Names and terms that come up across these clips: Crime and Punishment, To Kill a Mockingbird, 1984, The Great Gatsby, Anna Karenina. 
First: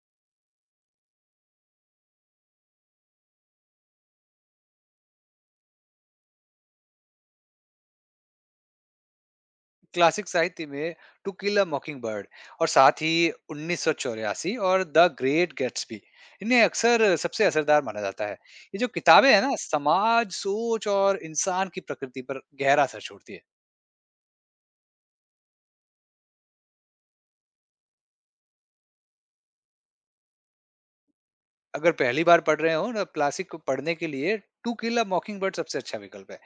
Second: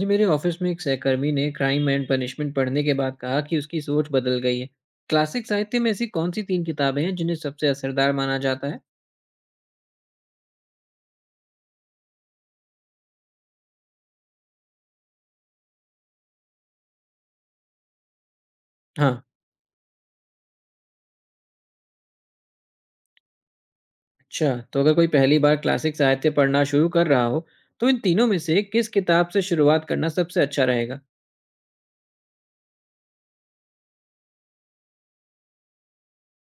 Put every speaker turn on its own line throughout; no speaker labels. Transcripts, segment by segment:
जी, मेरे ऑफिस में एक सहकर्मी ने क्राइम एंड पनिशमेंट पढ़ने के बाद कहा कि उसकी सोच बदल गई है। क्लासिक साहित्य में ऐसी कौन सी तीन किताबें हैं जिन्हें सबसे असरदार माना जाता है?
क्लासिक साहित्य में टू किल अ मॉकिंगबर्ड और साथ ही 1984 और द ग्रेट गेट्सबी इन्हें अक्सर सबसे असरदार माना जाता है। ये जो
हाँ।
किताबें हैं ना समाज सोच और इंसान की प्रकृति पर गहरा असर छोड़ती है।
अच्छा, तो अगर कोई पहली बार क्लासिक साहित्य पढ़ना शुरू कर रहा हो, तो इन तीनों में से किस किताब से शुरुआत करना सबसे अच्छा रहेगा?
अगर पहली बार पढ़ रहे हो ना क्लासिक को पढ़ने के लिए टू किल अ मॉकिंगबर्ड सबसे अच्छा विकल्प है।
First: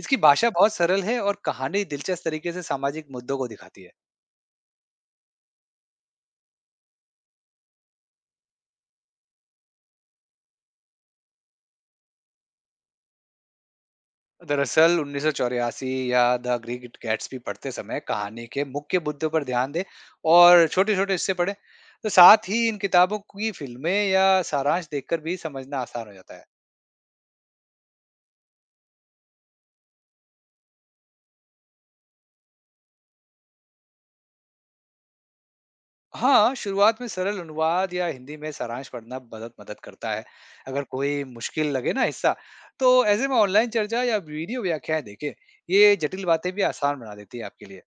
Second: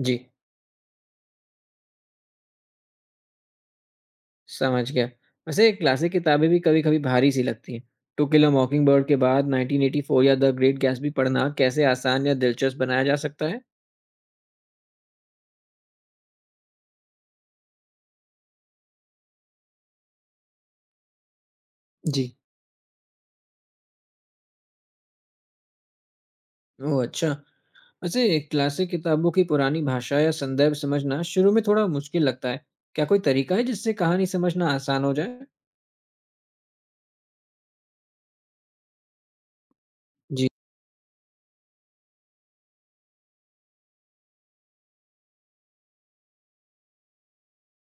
इसकी
जी।
भाषा बहुत सरल है और कहानी दिलचस्प तरीके से सामाजिक मुद्दों को दिखाती है।
समझ गया। वैसे क्लासिक किताबें भी कभी कभी भारी सी लगती हैं। टू किल अ मॉकिंग बर्ड के बाद 1984 या द ग्रेट गैट्सबी पढ़ना कैसे आसान या दिलचस्प बनाया जा सकता है?
दरअसल 1984 या द ग्रेट गैट्सबी पढ़ते समय कहानी के मुख्य मुद्दों पर ध्यान दें और छोटे छोटे हिस्से पढ़ें। तो
जी।
साथ ही इन किताबों की फिल्में या सारांश देखकर भी समझना आसान हो जाता है।
ओह अच्छा। वैसे क्लासिक किताबों की पुरानी भाषा या संदर्भ समझना शुरू में थोड़ा मुश्किल लगता है। क्या कोई तरीका है जिससे कहानी समझना आसान हो जाए?
हाँ, शुरुआत में सरल अनुवाद या हिंदी में सारांश पढ़ना मदद मदद करता है।
जी।
अगर कोई मुश्किल लगे ना हिस्सा तो ऐसे में ऑनलाइन चर्चा या वीडियो व्याख्याएं देखें। ये जटिल बातें भी आसान बना देती है आपके लिए।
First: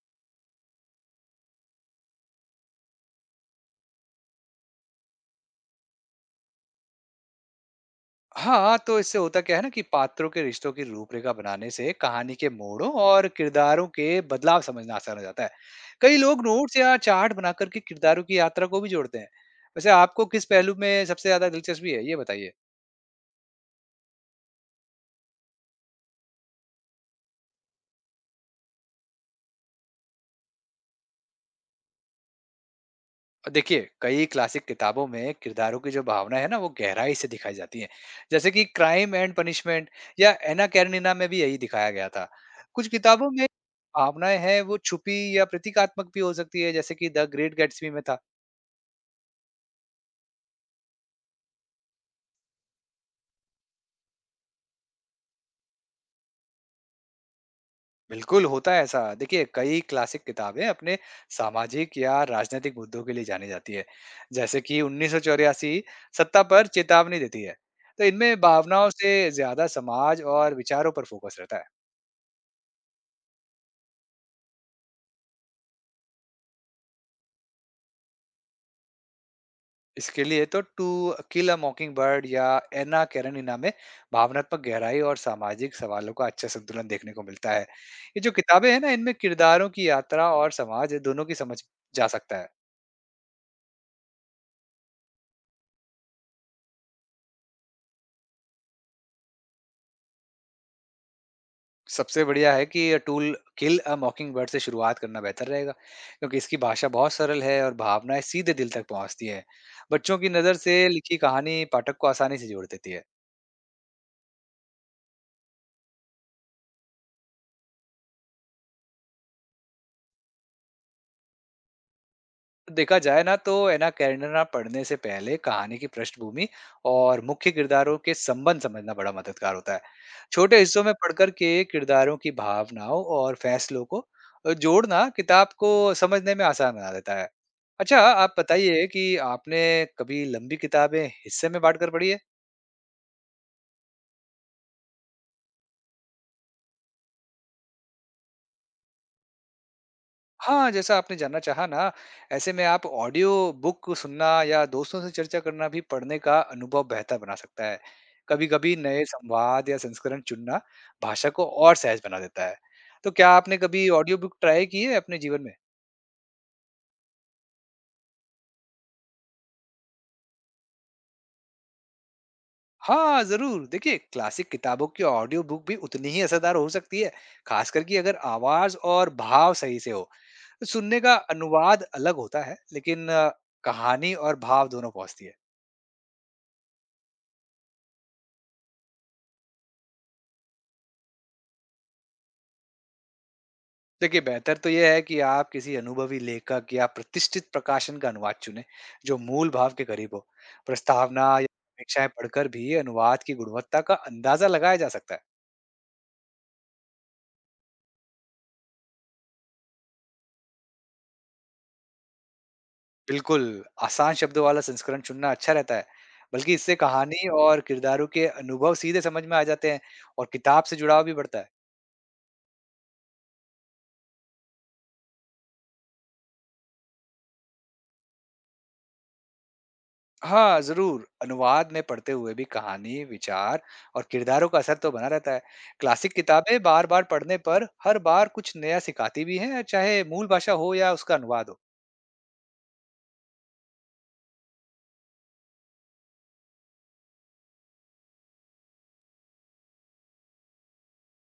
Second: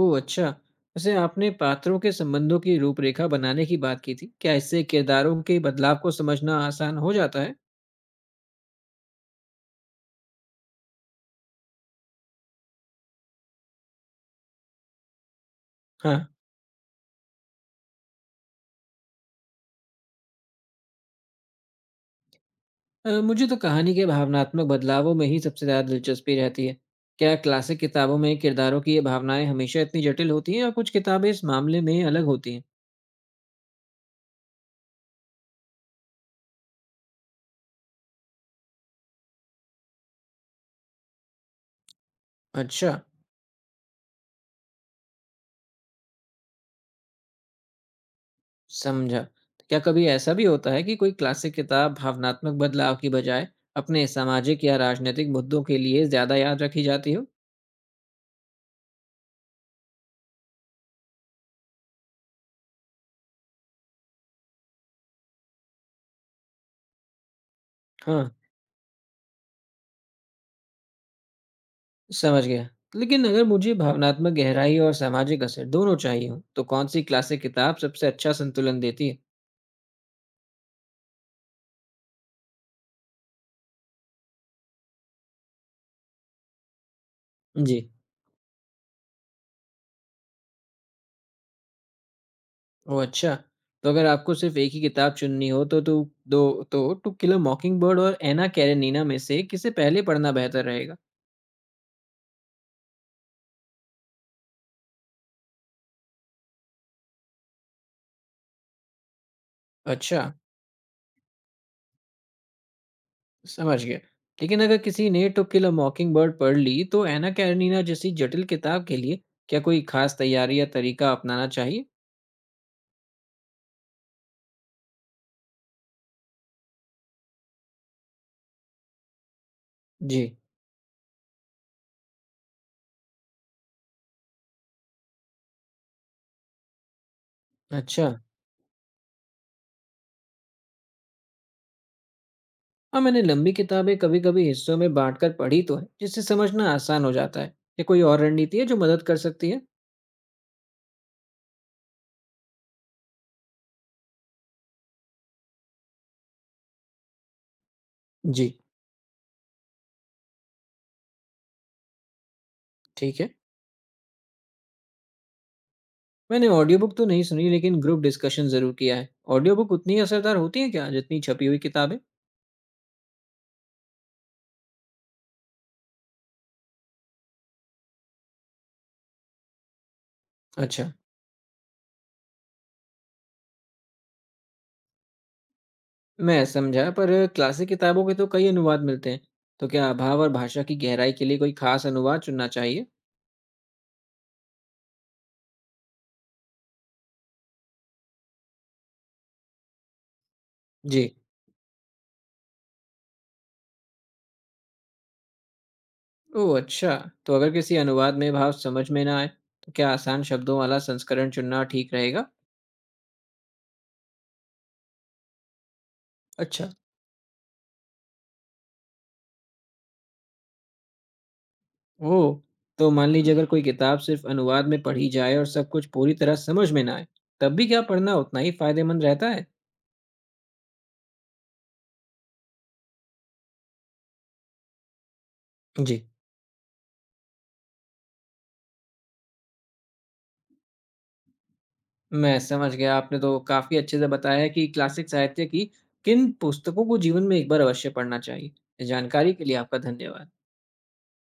ओह अच्छा। वैसे आपने पात्रों के संबंधों की रूपरेखा बनाने की बात की थी। क्या इससे किरदारों के बदलाव को समझना आसान हो जाता है?
हाँ, तो इससे होता क्या है ना कि पात्रों के रिश्तों की रूपरेखा बनाने से कहानी के मोड़ों और किरदारों के बदलाव समझना आसान हो जाता है।
हाँ,
कई लोग नोट्स या चार्ट बनाकर के किरदारों की यात्रा को भी जोड़ते हैं। वैसे आपको किस पहलू में सबसे ज्यादा दिलचस्पी है, ये बताइए?
मुझे तो कहानी के भावनात्मक बदलावों में ही सबसे ज़्यादा दिलचस्पी रहती है। क्या क्लासिक किताबों में किरदारों की ये भावनाएं हमेशा इतनी जटिल होती हैं या कुछ किताबें इस मामले में अलग होती हैं?
और देखिए, कई क्लासिक किताबों में किरदारों की जो भावना है ना, वो गहराई से दिखाई जाती है। जैसे कि क्राइम एंड पनिशमेंट या एना कैरेनिना में भी यही दिखाया गया था। कुछ
अच्छा।
किताबों में भावनाएं हैं, वो छुपी या प्रतीकात्मक भी हो सकती है, जैसे कि द ग्रेट गैट्सबी में था।
समझा। तो क्या कभी ऐसा भी होता है कि कोई क्लासिक किताब भावनात्मक बदलाव की बजाय अपने सामाजिक या राजनीतिक मुद्दों के लिए ज़्यादा याद रखी जाती हो?
बिल्कुल, होता है ऐसा। देखिए, कई क्लासिक किताबें अपने सामाजिक या राजनीतिक मुद्दों के लिए जानी जाती है, जैसे कि 1984 सत्ता पर चेतावनी देती है। तो
हाँ,
इनमें भावनाओं से ज़्यादा समाज और विचारों पर फोकस रहता है।
समझ गया। लेकिन अगर मुझे भावनात्मक गहराई और सामाजिक असर दोनों चाहिए हों, तो कौन-सी क्लासिक किताब सबसे अच्छा संतुलन देती है?
इसके लिए तो टू किल अ मॉकिंगबर्ड या एना कैरेनिना में भावनात्मक गहराई और सामाजिक सवालों का अच्छा संतुलन देखने को मिलता है।
जी।
ये जो किताबें हैं ना, इनमें किरदारों की यात्रा और समाज दोनों की समझ जा सकता है।
ओह अच्छा! तो अगर आपको सिर्फ़ एक ही किताब चुननी हो तो दो तो टू किल अ मॉकिंगबर्ड और एना कैरेनिना में से किसे पहले पढ़ना बेहतर रहेगा?
सबसे बढ़िया है कि ये टूल किल अ मॉकिंगबर्ड से शुरुआत करना बेहतर रहेगा क्योंकि इसकी भाषा बहुत सरल है और भावनाएं सीधे दिल तक पहुंचती हैं। बच्चों
अच्छा।
की नज़र से लिखी कहानी पाठक को आसानी से जोड़ देती है।
समझ गया। लेकिन अगर किसी ने टू किल अ मॉकिंगबर्ड पढ़ ली, तो एना कैरेनिना जैसी जटिल किताब के लिए क्या कोई खास तैयारी या तरीका अपनाना चाहिए?
देखा जाए ना तो एना कैरेंडना पढ़ने से पहले कहानी की पृष्ठभूमि और मुख्य किरदारों के संबंध समझना बड़ा मददगार होता है।
जी।
छोटे हिस्सों में पढ़कर के किरदारों की भावनाओं और फैसलों को जोड़ना किताब को समझने में आसान बना देता है। अच्छा,
अच्छा।
आप बताइए कि आपने कभी लंबी किताबें हिस्से में बांटकर पढ़ी है?
हाँ, मैंने लंबी किताबें कभी-कभी हिस्सों में बाँटकर पढ़ी तो है, जिससे समझना आसान हो जाता है। क्या कोई और रणनीति है जो मदद कर सकती है?
हाँ, जैसा आपने जानना चाहा ना, ऐसे में आप ऑडियो बुक सुनना या दोस्तों से चर्चा करना भी पढ़ने का अनुभव बेहतर बना सकता है।
जी।
कभी-कभी नए संवाद या संस्करण चुनना भाषा को और सहज बना देता है। तो
ठीक है।
क्या आपने कभी ऑडियो बुक ट्राई की है अपने जीवन में?
मैंने ऑडियो बुक तो नहीं सुनी, लेकिन ग्रुप डिस्कशन ज़रूर किया है। ऑडियो बुक उतनी असरदार होती है क्या, जितनी छपी हुई किताबें?
हाँ, ज़रूर। देखिए, क्लासिक किताबों की ऑडियो बुक भी उतनी ही असरदार हो सकती है, खासकर कि अगर आवाज़ और भाव सही से हो।
अच्छा।
सुनने का अनुवाद अलग होता है, लेकिन कहानी और भाव दोनों पहुँचती है।
मैं समझा, पर क्लासिक किताबों के तो कई अनुवाद मिलते हैं, तो क्या भाव और भाषा की गहराई के लिए कोई खास अनुवाद चुनना चाहिए?
देखिए बेहतर तो यह है कि आप किसी अनुभवी लेखक या प्रतिष्ठित प्रकाशन का अनुवाद चुनें जो मूल भाव के करीब हो।
जी।
प्रस्तावना या समीक्षाएं पढ़कर भी अनुवाद की गुणवत्ता का अंदाजा लगाया जा सकता है।
ओह अच्छा। तो अगर किसी अनुवाद में भाव समझ में ना आए, तो क्या आसान शब्दों वाला संस्करण चुनना ठीक रहेगा?
बिल्कुल, आसान शब्दों वाला संस्करण चुनना अच्छा रहता है। बल्कि
अच्छा।
इससे कहानी और किरदारों के अनुभव सीधे समझ में आ जाते हैं और किताब से जुड़ाव भी बढ़ता है।
ओह। तो मान लीजिए अगर कोई किताब सिर्फ अनुवाद में पढ़ी जाए और सब कुछ पूरी तरह समझ में ना आए, तब भी क्या पढ़ना उतना ही फायदेमंद रहता है?
हाँ, ज़रूर। अनुवाद में पढ़ते हुए भी कहानी, विचार और किरदारों का असर तो बना रहता है।
जी।
क्लासिक किताबें बार-बार पढ़ने पर हर बार कुछ नया सिखाती भी हैं, चाहे मूल भाषा हो या उसका अनुवाद हो।
मैं समझ गया। आपने तो काफ़ी अच्छे से बताया है कि क्लासिक साहित्य की किन पुस्तकों को जीवन में एक बार अवश्य पढ़ना चाहिए। जानकारी के लिए आपका धन्यवाद।